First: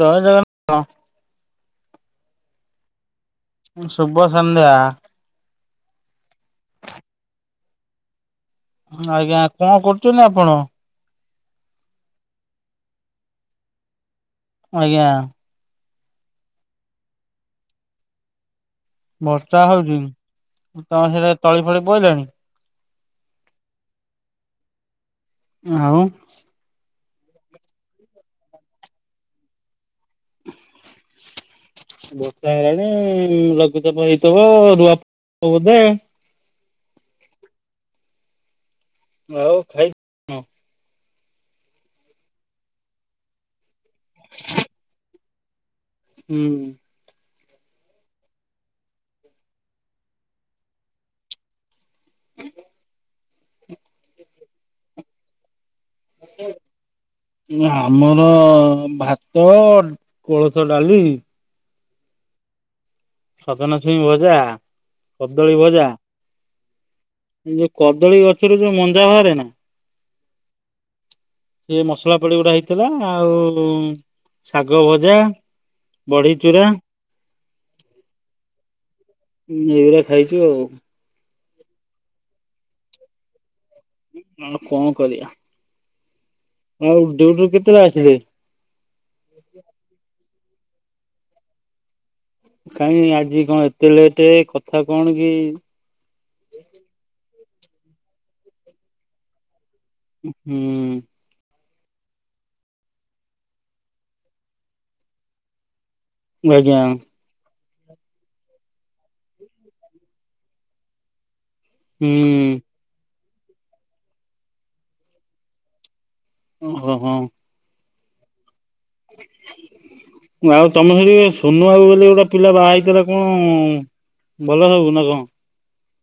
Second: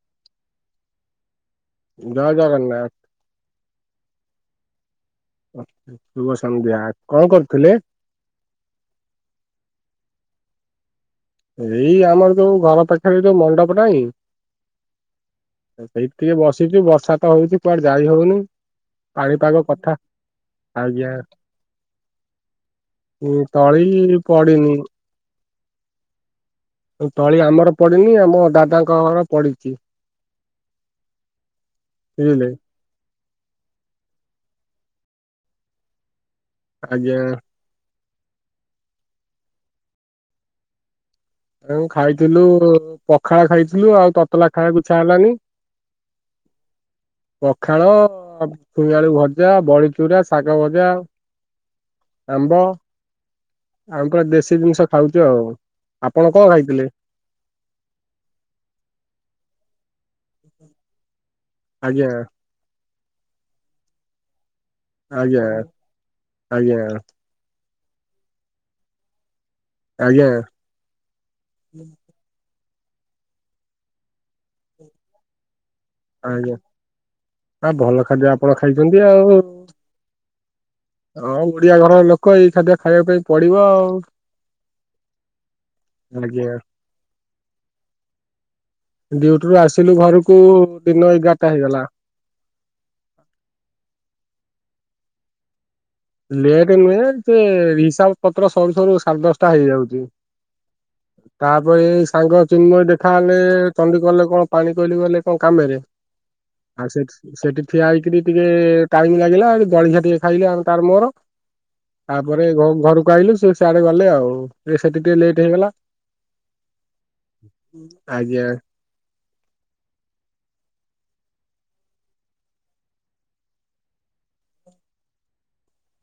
ଜୟ ଜଗନ୍ନାଥ ଜୟ ଜଗନ୍ନାଥ ଶୁଭ ସନ୍ଧ୍ୟା ଶୁଭ ସନ୍ଧ୍ୟା କଣ କରୁଥିଲେ? ଆଜ୍ଞା କଣ କରୁଛନ୍ତି ଆପଣ? ଏଇ ଆମର ଯୋଉ ଘର ପାଖରେ ଯୋଉ ମଣ୍ଡପ ନାହିଁ। ଆଜ୍ଞା। ସେଇଠି ଟିକେ ବସିଛି ବର୍ଷା ତ ହଉଛି କୁଆଡେ ଯାଇ ହଉନି। ବର୍ଷା ପାଣିପାଗ କଥା ହଉଚି ଆଜ୍ଞା ତମର ସେଟା ତଳି ଫଳି ପଇଲାଣି? ଏ ତଳି ପଡିନି। ଆଉ ତଳି ଆମର ପଡିିନି ଆମ ଦାଦାଙ୍କ ଘର ପଡିଛି। ବୁଝିଲେ ବର୍ଷା ଆଇଲାଣି ହୁଁ ଲଘୁଚାପ ହେଇଥିବ ରୁଆ ବୋଧେ। ଆଜ୍ଞା। ଆଉ ଭାଇ ଆ ଖାଇଥିଲୁ ପଖାଳ ଖାଇଥିଲୁ ଆଉ ତତଲା ଖାଇବାକୁ ଇଚ୍ଛା ହେଲାନି। ହୁଁ ପଖାଳ ଛୁଇଁ ଆଳୁ ଭଜା ବଡିଚୁରା ଶାଗ ଭଜା। ଆମ୍ବ ଆମେ ପୁରା ଦେଶୀ ଜିନିଷ ଖାଉଚୁ ଆଉ ଆପଣ କଣ ଖାଇଥିଲେ? ହୁଁ ଆମର ଭାତ କୋଳଥ ଡାଲି ଆଜ୍ଞା। ସଜନା ଛୁଇଁ ଭଜା ଆଜ୍ଞା କଦଳୀ ଭଜା ଆଜ୍ଞା। ଯୋଉ କଦଳୀ ଗଛରୁ ଯୋଉ ମଞା ବାହାରେ ନାଁ। ଆଜ୍ଞା। ସେ ମସଲା ପଡି ଗୋଟେ ହେଇଥିଲା ଆଉ ଶାଗ ଭଜା ବଢି ଆଜ୍ଞା ଚୁରା ଆ ଭଲ ଖାଦ୍ୟ ଆପଣ ଖାଇଛନ୍ତି ଆଉ। ଏଇଗୁରା ଖାଇଛୁ ଆଉ। ହଁ ଓଡିଆ ଘରର ଲୋକ ଏଇ ଖାଦ୍ୟ ଖାଇବା ପାଇଁ ପଡିବ ଆଉ। ଆଉ କଣ କରିବା। ଆଜ୍ଞା। ଆଉ ଡିଉଟୁରୁ କେତେବେଳେ ଆସିବେ। ଡିଉଟିରୁୁ ଆସିଲୁ ଘରକୁ ଦିନ ଏଗାରଟା ହେଇଗଲା। କାହିଁ ଆଜି କଣ ଏତେ ଲେଟ୍ କଥା କଣ କି ଲେଟ୍ ନୁହେଁ ସେ ହିସାବ ପତ୍ର ସରୁ ସରୁ ସାଢ଼େ ଦଶଟା ହେଇଯାଉଚି। ହୁଁ ତାପରେ ଏଇ ସାଙ୍ଗ ଚିନ୍ମୟ ଦେଖା ହେଲେ ଚଣ୍ଡିଖୋଲ କଲେ କଣ ପାଣିକୋଇଲି ଗଲେ କଣ କାମରେ ଆଜ୍ଞା ଆଉ ସେଠି ସେଠି ଠିଆ ହେଇକିରି ଟିକେ ଟାଇମ ଲାଗିଲା ଜଳଖିଆ ଟିକେ ଖାଇଲେ ଆମ ତାର ମୋର ତାପରେ ହୁଁ ଘରକୁ ଆଇଲୁ ସେ ସିଆଡେ ଗଲେ ଆଉ ଏ ସେଠି ଟିକେ ଲେଟ୍ ହେଇଗଲା। ହଁ ହଁ ଆଜ୍ଞା। ଆଉ ତମେ ସେଠି ସୁନୁଆକୁ ବୋଲି ଗୋଟେ ପିଲା ବାହା ହେଇଥିଲା କଣ ଭଲ ସବୁ ନାଁ କଣ?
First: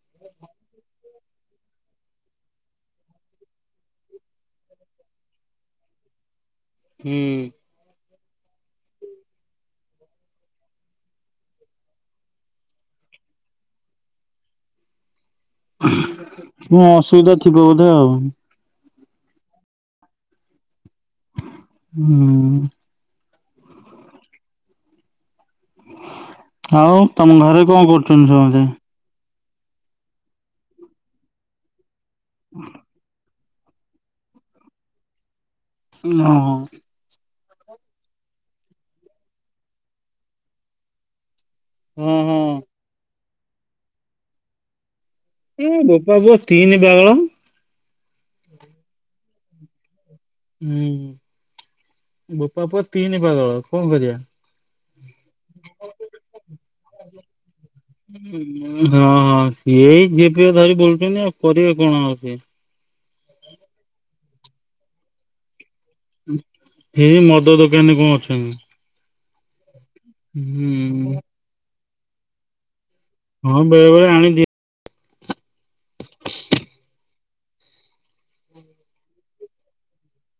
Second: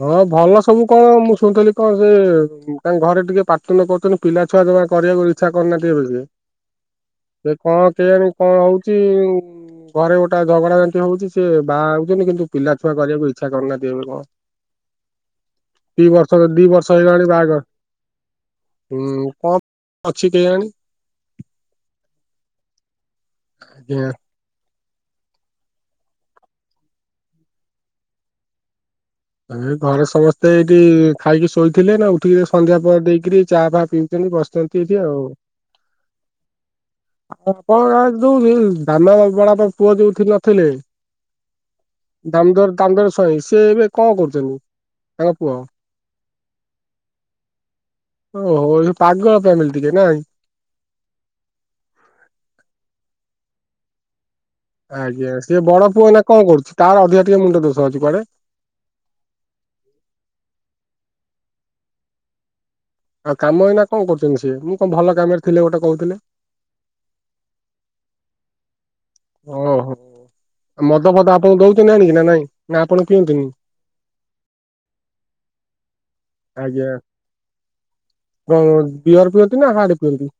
ହଁ ଭଲ ସବୁ କଣ ମୁଁ ଶୁଣୁଥିଲି କଣ ସେ ତାଙ୍କ ଘରେ ଟିକେ ପାଟି ତୁଣ୍ଡ କରୁଛନ୍ତି। ପିଲା ଛୁଆ ଜମା କରିବାକୁ ଇଚ୍ଛା କରୁନାହାନ୍ତି ଏବେ ହୁଁ ସେ କଣ କେଇଆଣି - କଣ ହଉଚି। ଘରେ ଗୋଟେ ଝଗଡା ଯାଣ୍ଟି ହଉଛି ସିଏ ବାହା ହଉଛନ୍ତି କିନ୍ତୁ ପିଲା ଛୁଆ କରିବାକୁ ଇଚ୍ଛା କରୁନାହାନ୍ତି ଏବେ କଣ। ଦି ବର୍ଷ ଦି କଣ ବର୍ଷ ହେଇଲାଣି ଅସୁବିଧା ଥିବ ବୋଧେ ଆଉ। ବାହାଘର ହୁଁ କଣ ଅଛି କେଇୟାଣି। ହୁଁ ଆଜ୍ଞା ଆଉ ତମ ଘରେ କଣ କରୁଛନ୍ତି ସମସ୍ତେ ଆ ଘରେ ସମସ୍ତେ ଏଇଠି ଖାଇକି ଶୋଇଥିଲେ ନା ଉଠିକି ସନ୍ଧ୍ୟା ପରେ ଦେଇକିରି ଚା ଫା ପି ବସିଚନ୍ତି ଏଇଠି ଆଉ। ହଁ ଆଉ କଣ ଯୋଉଠି ଧାନ ବଡ ବାପା ପୁଅ ଯୋଉଠି ନଥିଲେ ହଁ ହଁ ଦାମୋଦର ଦାମୋଦର ସ୍ବାଇଁ ସିଏ ଏବେ କଣ କରୁଛନ୍ତି ତାଙ୍କ ପୁଅ? ଏ ବୋପା ପୁଅ ତିନି ପାଗଳ ଓହୋ ଏ ପାଗଳ ଫ୍ୟାମିଲ ଟିକେ ନାଇଁ ହୁଁ ବୋପା ପୁଅ ତିନି ପାଗଳ କଣ କରିବା ଆଜ୍ଞା ସିଏ ବଡ ପୁଅ ଏଇନା କଣ କରୁଛି ତାର ଅଧିକା ଟିକେ ମୁଣ୍ଡ ଦୋଷ ଅଛି କୁଆଡ଼େ ହଁ ହଁ ସିଏ ଏଇ ଝିଅ ଫିଅ ଧରି ବୁଲୁଛନ୍ତି ଆଉ କରିବେ କଣ ଆଉ ସିଏ ଆଉ କାମ ଏଇ ନା କଣ କରୁଛନ୍ତି ସିଏ ମୁଁ କଣ ଭଲ କାମରେ ଥିଲେ ଗୋଟେ କହୁଥିଲେ ହେଇ ମଦ ଦୋକାନୀରେ କଣ ଅଛନ୍ତି ଓହୋ ମଦ ହୁଁ ଫଦ ଆପଣଙ୍କୁ ଦଉଛନ୍ତି ଆଣିକି ନା ନାଇଁ ନା ଆପଣ ପିଅନ୍ତି ନି। ହଁ ବେଳେ ବେଳେ [unintelligible] ଆଜ୍ଞା କ'ଣ ବିଅର ପିଅନ୍ତି ନା ହାଡେ ପିଅନ୍ତି।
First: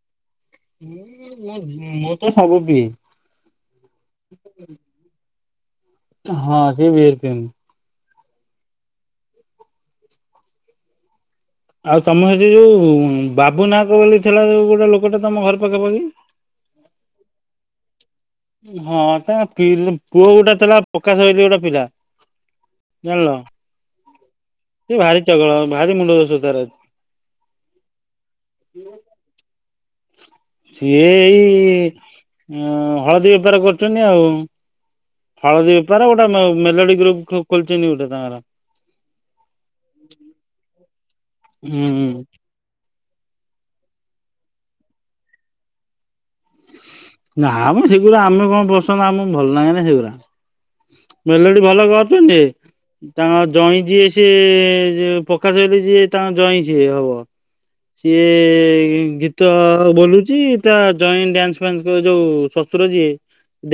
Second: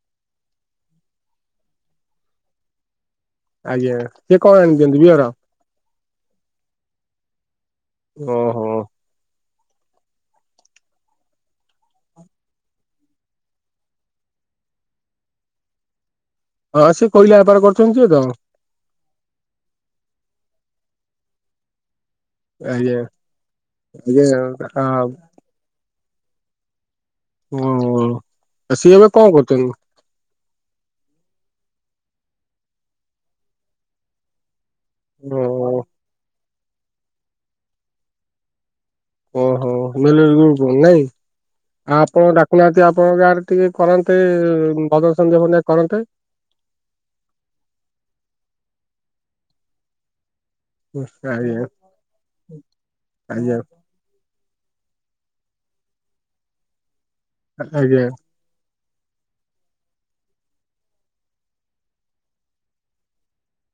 ମୁଁ, ମୁଁ ତ ସବୁ ପିଏ। ଆଜ୍ଞା ସିଏ କ'ଣ ଆଣିଛନ୍ତି ବିଅର। ହଁ ସିଏ ବିିଅର ପିଅନ୍ତି। ଓହୋ। ଆଉ ତମ ସେଠି ଯୋଉ ବାବୁ ନାହକ ବୋଲି ଥିଲା ଯୋଉ ଗୋଟେ ଲୋକଟେ ତମ ଘର ପାଖା ପାଖି। ହଁ ସିଏ କୋଇଲା ବେପାର କରୁଛନ୍ତି ଯିଏ ତ। ହଁ ତା ପି ପୁଅ ଗୋଟେ ଥିଲା ପ୍ରକାଶ ବୋଲି ଗୋଟେ ପିଲା। ଆଜ୍ଞା, ଜାଣିଲ। ଆଜ୍ଞା ଆଉ ଟା। ସିଏ ଭାରି ଚଗଲା ଭାରି ମୁଣ୍ଡ ଦୋଷ ତାର ଅଛି। ଓ ଆଉ, ଆଉ ସିଏ ଏବେ କ'ଣ କରୁଛନ୍ତି। ସିଏ ଏଇ ହଳଦୀ ବେପାର କରୁଛନ୍ତି ଆଉ। ହଳଦୀ ଓ ବେପାର ଗୋଟେ ମେ ମେଲୋଡି ଗ୍ରୁପ୍ ଖୋଲିଛନ୍ତି ଗୋଟେ ତାଙ୍କର। ଓହୋ ମେଲୋଡି ଗ୍ରୁପ ନାଇଁ ହୁଁ ଆଉ ଆପଣ ଡା। ନିହାତି ଆପଣଙ୍କ ଗାଁରେ ଟିକେ କରନ୍ତେ ଭଜନ ସନ୍ଧ୍ୟା, ଫନ୍ଧ୍ୟା କରନ୍ତେ। ନା ମ ସେଗୁଡ଼ା ଆମେ କ'ଣ ପସନ୍ଦ ଆମକୁ ଭଲ ଲାଗେ ନା ସେଗୁଡା। ମେଲୋଡ଼ି ଆଜ୍ଞା ଭଲ କରୁଛନ୍ତି ତାଙ୍କ ଆଜ୍ଞା ଜଇଁ ଯିଏ। ସିଏ ଯିଏ ପ୍ରକାଶ ଭାଇର ଯିଏ ତାଙ୍କ ଜଇଁ ସିଏ ହବ। ଆଜ୍ଞା ସିଏ ଗୀତ ବୋଲୁଛି ତା ଜଇଁ ଡ୍ୟାନ୍ସ, ଫ୍ୟାନ୍ସ। ତୁ ଯୋଉ ଶଶୁର ଯିଏ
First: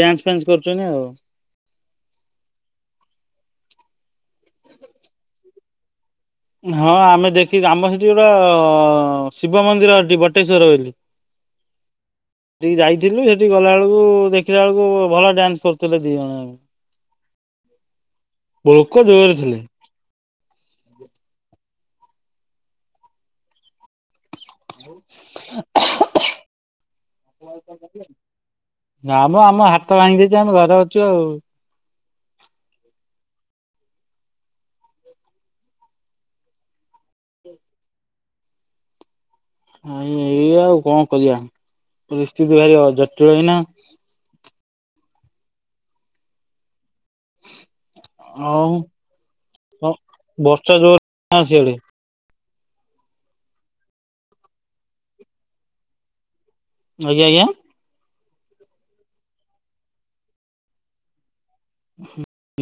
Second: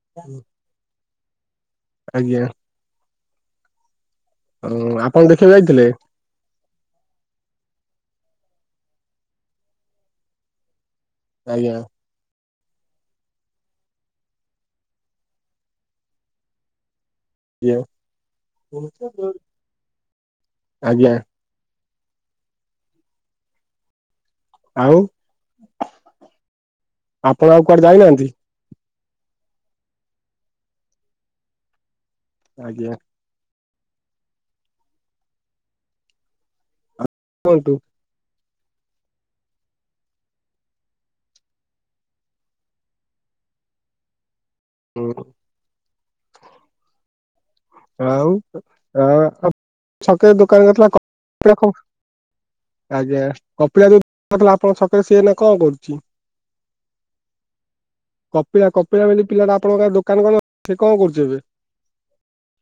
ଡ୍ୟାନ୍ସ ଫ୍ୟା ନ୍ସ କରୁଛନ୍ତି ଆଉ। ଆଜ୍ଞା। ହଁ ଆଉ ଆପଣ ଦେଖିବାକୁ ଯାଇଥିଲେ। ହଁ ଆମେ ଦେଖିକି ଆମ ସେଠି ପୁରା ଗୋଟେ ଶିବ ମନ୍ଦିର ଅଛି ବଟେଶ୍ଵର ବେଲି। ଆଜ୍ଞା। ସେଠିକି ଯାଇଥିଲୁ ସେଠିକି ଗଲାବେଳୁକୁ ଦେଖିଲା ବେଳୁକୁ ଭଲ ଡ୍ୟାନ୍ସ କରୁଥିଲେ ଦି ଜଣ ଯାକ। ଇଓ ଲୋକ ଜୋରେ ଥିଲେ। [inaudible] ଆଜ୍ଞା। ଆଉ ଆପଣ ଆଉ କୁଆଡେ ଯାଇନାହାନ୍ତି। ନା ମଁ ଆମ ହାତ ଭାଙ୍ଗି ଯାଇଛି ଆମେ ଘରେ ଅଛୁ ଆଉ। ଆଜ୍ଞା। କୁହନ୍ତୁ। ଆଇ ଏଇ ଆଉ କ'ଣ କରିବା ପରିସ୍ଥିତି ଭାରି ଜଟିଳ ଏଇନା। ଉଁ ହୁଁ। ଆଉ ଆ ହ ଛକ ରେ ବର୍ଷା ଜୋର ଦୋକାନଥିଲା। ସିଆଡେ [inaudible] ଆଜ୍ଞା କପିଳା ଯୋଉଥିଲା ଆପଣଙ୍କ ଛକରେ ସିଏ ଏଇନା କ'ଣ କରୁଛି। ଆଜ୍ଞ, ଆଜ୍ଞା। କପିଳା, କପିଳା ବୋଲି ପିଲାଟା ଆପଣଙ୍କ ଗାଁରେ ଦୋକାନ କରିନଥିଲା ସେ କ'ଣ କରୁଛି ଏବେ।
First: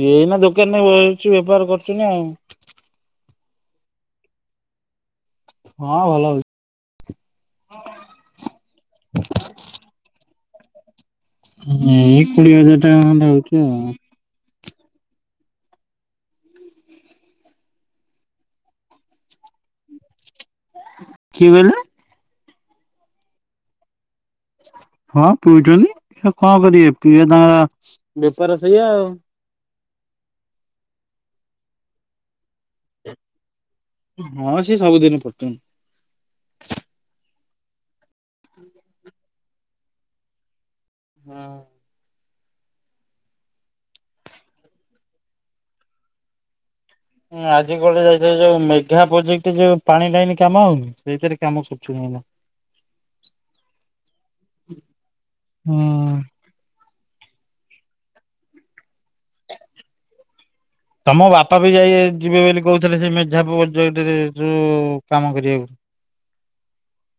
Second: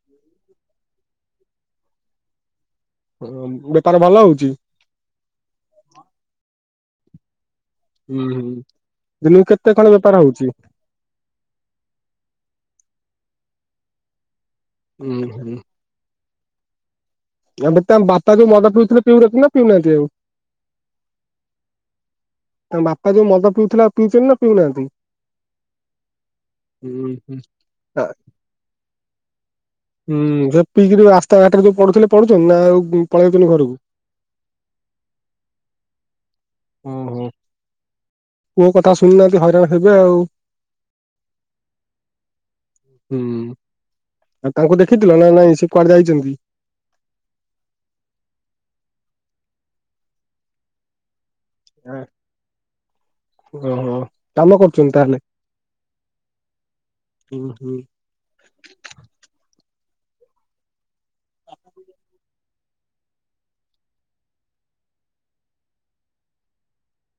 ଇଏ ଏଇନା ଦୋକାନରେ ବଉଛି ବେପାର କରୁଛି ନା ଆଉ। ହଁ ବେପାର ଭଲ ହଉଛି। ହଁ ଭଲ ହଉଛି। ହୁଁ, ହୁଁ ଦିନକୁ କେତେ କ'ଣ ବେପାର ହଉଛି। ଏଇ କୁଡ଼ିଏ ହଜାର ଟଙ୍କା ଖଣ୍ଡେ ହଉଛି ଆଉ। ହୁଁ, ହୁଁ। ଏବେ ତାଙ୍କ ବାପା ଯଉ ମଦ ପିଉଥିଲେ ପିଉ ନଥିଲେ ନା ପିଉନାହାନ୍ତି ଆଉ। କି ବେଇଲେ। ତାଙ୍କ ବାପା ଯୋଉ ମଦ ପିଉଥିଲା ଆଉ ପିଉଚନା। ହଁ ପିଉଚନ୍ତି କଣ କରିବେ ହୁଁ ପିଇବେ ହୁଁ। ତାଙ୍କ ବେପାର ସେଇଆ ଆଉ। ହୁଁ ସେ ପିଇକି ଯ ରାସ୍ତାଘାଟରେ ଯୋଉ ପଢୁଥିଲେ ପଢୁଚନ୍ ନା ଆଉ ପଳେଇଚନ୍ତିି ଘରକୁ। ହଁ ସିଏ ସବୁଦିନ ପରଚନ୍ତ। ହଉ ହ। କୋଉ କଥା ଶୁଣିନାହାନ୍ତି ହଇରାଣ ହେବେ ଆଉ। ନାଁ। ହୁଁ ଆଉ ତାଙ୍କୁ ଦେଖିଥିଲ ନା ନାଇଁ ସେ କୁଆଡେ ଯାଇଛନ୍ତି। ହଁ ଆଜି ଗଲେ [unintelligible] କ ଯାଇଥିଲ ଯୋଉ ମେଘା ପ୍ରୋଜେକ୍ଟ ଯୋଉ ପାଣି ଲାଇନ କାମ ହଉନି। ସେଇଥିରେ କାମ ଆ ସୁଛୁ ନାହିଁ ନା। ଓହୋ କାମ କରୁଛନ୍ତି ତାହେଲେ। ହୁଁ। ହୁଁ ହୁଁ। ତମ ବାପା ବି ଯାଇ ଯିବେ ବୋଲି କହୁଥିଲେ ସେ ମେଝା ପ୍ରୋଜେକ୍ଟରେ ଯୋଉ କାମ କରିଆକୁ।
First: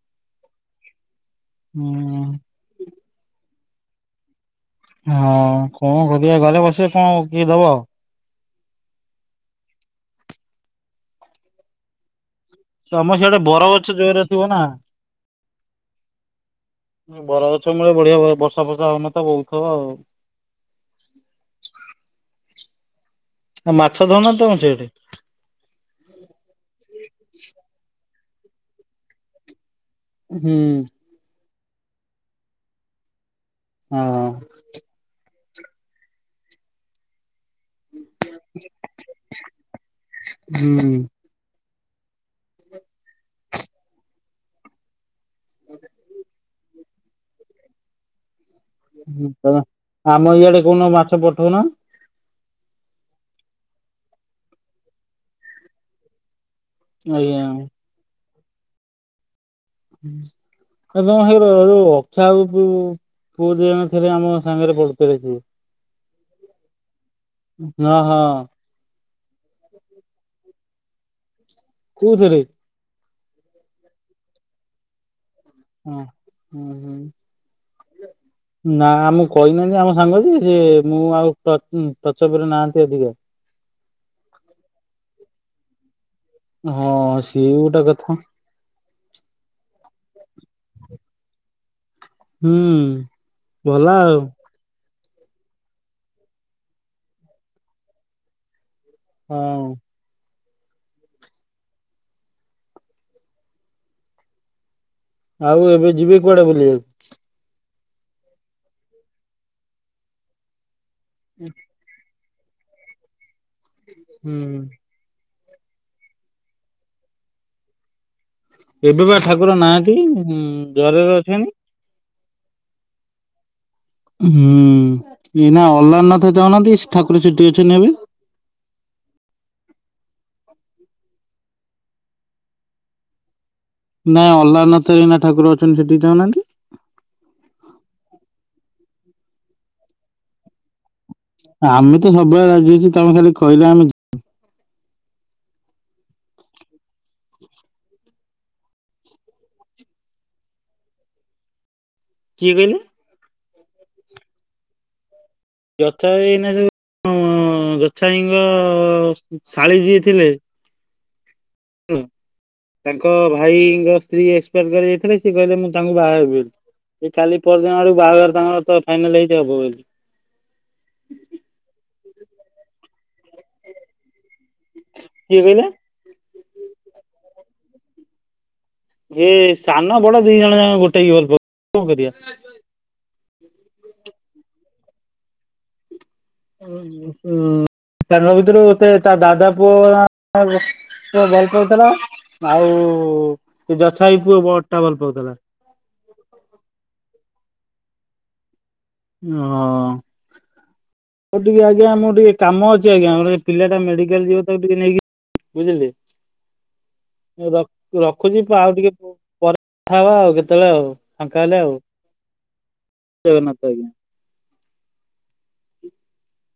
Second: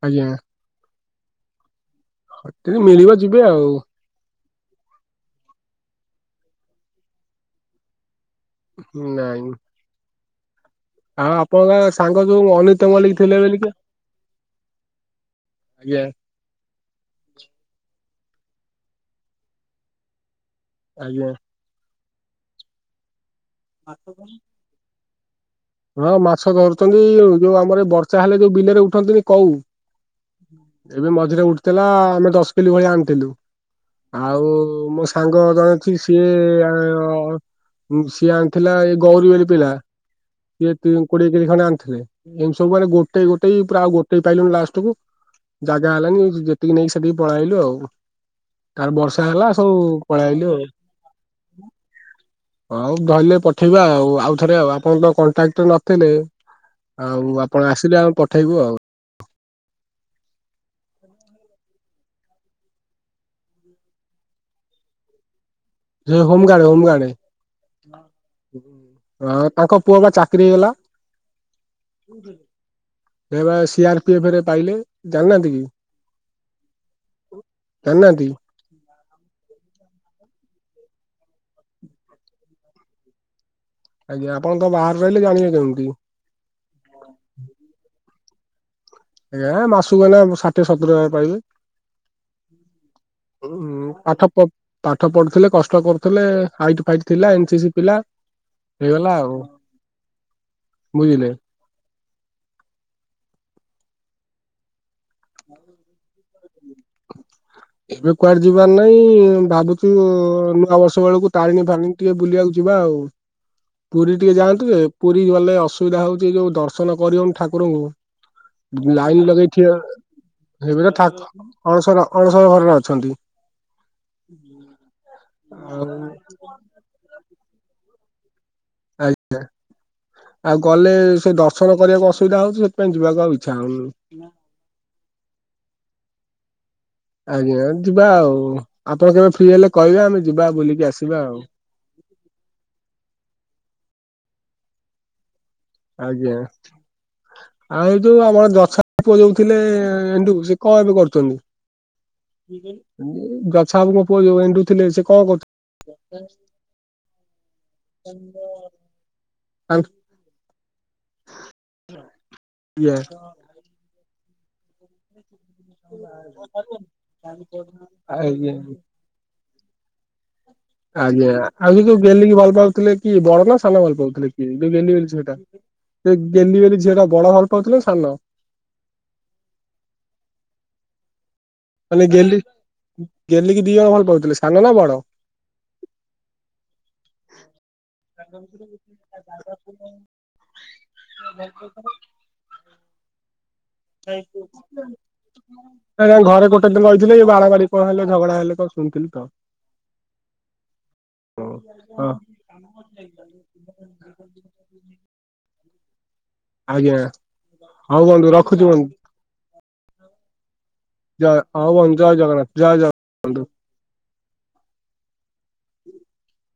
ଆଜ୍ଞା। ହୁଁ। ଏଠିକି ନୁଣିଆ ଯିବେ ଆଉ। ହଁ କଣ କରିଆ ଘରେ ବସିବେ କଣ କିଏ ଦବ। ନାଇଁ। ଆଉ ଆପଣଙ୍କ ସାଙ୍ଗ ଯୋଉ ଅନିତ ତମ ମଲ୍ଲିକ ସିଆଡେ ଥିଲେ ବୋଲିିକ। ବରଗଛ ଜୋରେ ଥିବ ନା। ଆଜ୍ଞା। ବର ଗଛ ମୂଳେ ବଢିଆ ବର୍ଷା ଫର୍ଷା ହଉନଥିବ ବୁଲଥିବ ଆଉ। ଆଜ୍ଞା। ଆଉ ମାଛ ଧଉନା ତଣ ସିଆଡେ? ହଁ ମାଛ ଧରୁଛନ୍ତି ଯୋଉ ଆମର ବର୍ଷା ହେଲେ ଯୋଉ ବିଲରେ ଉଠନ୍ତିନି କୋଉ। ହୁଁ ଏବେ ମଝିରେ ଉଠୁଥିଲା ଆମେ ଦଶ କିଲୋ ଭଳିଆ ଆଣିଥିଲୁ ହଁ ଆଉ ମୋ ସାଙ୍ଗ ଜଣେ ଅଛି ସିଏ ସିଏ ଆଣିଥିଲା ଏ ଗୌରୀବଲି ପିଲା। ସିଏ କୋଡିଏ କେଜି ଖଣ୍ଡେ ଆଣିଥିଲେ ଏମିତି ସବୁ ମାନେ ଗୋଟେଇ ଗୋଟେଇ ପୁରା ଆଉ ଗୋଟେଇ ପାଇଲୁନି ଲାଷ୍ଟ କୁ ଜାଗା ହେଲାନି ଯେତିକି ନେଇକି ସେତିକି ପଳେଇଲୁ ଆଉ। ତାର ବର୍ଷା ହେଲା ହୁଁ। ସବୁ ଆମ ପଳେଇଲୁ ଇଆଡେ ଆଉ। କୋଉଦିନ ମାଛ ପଠଉନ ହଉ ଧଇଲେ ପଠେଇବା ଆଉ ଆଉଥରେ ଆଉ ଆପଣ ତ କଣ୍ଟାକ୍ଟ ନଥିଲେ। ଆଉ ଆଜ୍ଞା। ଆପଣ ଆସିଲେ ଆ ପଠେଇବୁ ଆଉ। ହୁଁ। [unintelligible] ଦି ଜଣ ଥିଲେ ଆମ ସାଙ୍ଗରେ ପଡି [unintelligible] ହମ ଗାର୍ଡ ହମ ଗାର୍ଡ। ହଁ ହଁ ହଁ ତାଙ୍କ ପୁଅ ବା ଚାକିରି ହେଇଗଲା। କୋଉଥିରେ ହେବା ସିଆର ପି ଏଫ ରେ ପାଇଲେ ଜାଣିନାହାନ୍ତି କି। ହଁ ହୁଁ ହୁଁ। ଜାନାନ୍ତି। ନା ଆମକୁ କହିନାହାନ୍ତି ଆମ ସାଙ୍ଗ ଯେ ସେ ମୁଁ ଆଉ ଟ ଟଚବରେ ନାହାନ୍ତି ଅଧିକ। ଆଜ୍ଞା ଆପଣ ତ ବାହାରେ ରହିଲେ ଜାଣିବେ କେମିତି। ହଁ ସିଏ ବି ଗୋଟେ କଥା। ଆଜ୍ଞା ମାସକୁ ଏଇନା ଷାଠିଏ ସତୁରୀ ହଜାର ପାଇବେ। ହୁଁ ଭଲ ଆଉ ପାଠ ପ ପାଠ ପଢୁଥିଲେ କଷ୍ଟ କରୁଥିଲେ ହାଇଟ ଫାଇଟ ଥିଲା ଏନ୍ସିସି ପିଲା ହେଇଗଲା ଆଉ ହଁ। ବୁଝିଲେ। ଆଉ ଏବେ ଯିବେ କୁଆଡେ ବୁଲିବାକୁ? ଏବେ କୁଆଡେ ଯିବାର ନାଇଁ ଭାବୁଚୁ ନୂଆ ବର୍ଷ ବେଳକୁ ତାରଣୀ ଫାରିଣି ଟିକେ ବୁଲିବାକୁ ଯିବା ଆଉ ପୁରୀ ଟିକେ ହୁଁ ଯାଆନ୍ତୁ ଯେ ପୁରୀ ଗଲେ ଅସୁବିଧା ହେଉଚି ଏ ଯୋଉ ଦର୍ଶନ କରିହେଉନି ଠାକୁରୁଙ୍କୁ ଏବେ ବା ଲାଇନି ଲଗେଇ ଠାକୁର ଠିଆ ନାହାନ୍ତି ହେବେ ତ ଜରରେ ଠା ଅଛନ୍ତି। ଅଣସର ଅଣସର ଘରରେ ଅଛନ୍ତି। ହୁଁ ଏଇନା ଆଉ ଅଲ୍ଲାରନାଥ ଯାଉ ନାହାନ୍ତି ଠାକୁର ସେଟି ଅଛନ୍ତି ଏବେ। ଆଜ୍ଞା। ଆଉ ଗଲେ ସେ ଦର୍ଶନ କରିବାକୁ ଅସୁବିଧା ହୋଉଚି ସେଥିପାଇଁ ଯିବାକୁ ଆଉ ଇଚ୍ଛା ହୋଉନି। ନାଇଁ ଅଲ୍ଲାରନଥ ରୀନା ଠାକୁର ଅଛନ୍ତି ସେଠିକି ଚାହୁଁନାହାନ୍ତି। ଆଜ୍ଞା ଯିବା ଆଉ ଆପଣ କେବେ ଫ୍ରି ହେଲେ କହିବେ ଆମେ ଯିବା ବୁଲିକି ଆସିବା ଆଉ। ଆମେ ତ ସବୁବେଳେ ରାଜି ଅଛି ତମେ ଖାଲି କହିଲେ ଆମେ ଆଜ୍ଞା। ଆଉ ଏଇ ଯୋଉ ଆମର ଯଛା ପୁଅ ଯୋଉ ଥିଲେ ଏଣ୍ଡୁ ସେ କଁ ଏବେ କରୁଚନ୍ତି। କିଏ କହିଲେ ଜଛା ଆବୁଙ୍କ ପୁଅ ଯୋଉ ଏଣ୍ଡୁ ଥିଲେ ସେ କଣ କରୁଚ ଜଛା ଭାଇ ଏଇନା ଯୋଉ ଉଁ ଜଛାଇଙ୍କ ଶାଳୀ ଯିଏ ଥିଲେ ଆଜ୍ଞା ତାଙ୍କ ଭାଇଙ୍କ ସ୍ତ୍ରୀ ଏକ୍ସପାର କରି ଯାଇଥିଲେ ସିଏ କହିଲେ ମୁଁ ତାଙ୍କୁ ବାହାହେବି ଏ କାଲି ପର ଦିନ ଆଡ଼କୁ ବାହାଘର ଆଜ୍ଞା ତାଙ୍କର ତ ଫାଇନାଲ ହେଇଚି ହବ ବୋଲି। ଆଜ୍ଞା ଆଉ ସେଉ ଗେଲିକି ଭଲ ପାଉଥିଲେ କି ବଡ ନା ସାନ ଭଲ ପାଉଥିଲେ। ଯୋଉ ଗେଲି ବୋଲି ଝିଅ ଟା କିଏ କହିଲେ ସେ ଗେଲିବେଲି ଝିଅଟା ବଡ ଭଲ ପାଉଥିଲା ସାନ। ଏ ସାନ ବଡ ଦି ଜଣ ଯାକ ଗୋଟେ ୟିଅର୍ ବୁ ମାନେ ଗେଲି ଗେଲି କି ଦି ଜଣ ଭଲ ପାଉଥିଲେ ସାନ ନା ବଡ? [inaudible] ତାଙ୍କ ଭିତୁରୁ ସେ ତା ଦାଦା ପୁଅ ଭଲ ପାଉଥିଲା ଆଉ ସେ ଯଛା ଆଇ ପୁଅ ବଡ ଟା ଭଲ ପାଉଥିଲା। ନାଁ ତାଙ୍କ ଘରେ ଗୋଟେ ଦିନ ରହିଥିଲେ ଏଇ ବାଡାବାଡି କଣ ହେଲେ ଝଗଡ଼ା ହେଲେ କଣ। ଶୁଣିଥିଲି ତ ହଁ ହଉ ଟିକେ ଆଜ୍ଞା ହଁ। ମୁଁ ଟିକେ କାମ ଅଛି ଆଜ୍ଞା ଗୋଟେ ପିଲା ଟା ମେଡିକାଲ ଯିବ ତାକୁ ଟିକେ ନେଇକି ବୁଝିଲେ। ଆଜ୍ଞା ରଖ ହଉ ବନ୍ଧୁ ରଖୁଚି ପ ରଖୁଛି ଆଉ ବନ୍ଧୁ ଟିକେ ପରେ କଥା ହବା ଆଉ କେତେବେଳେ ଆଉ। ଜୟ ଫାଙ୍କା ହେଲେ ହଁ ଆଉ ବନ୍ଧୁ ଜୟ ଜଗନ୍ନାଥ ଜୟ ଜଗ ଜଗନ୍ନାଥ [inaudible] [inaudible]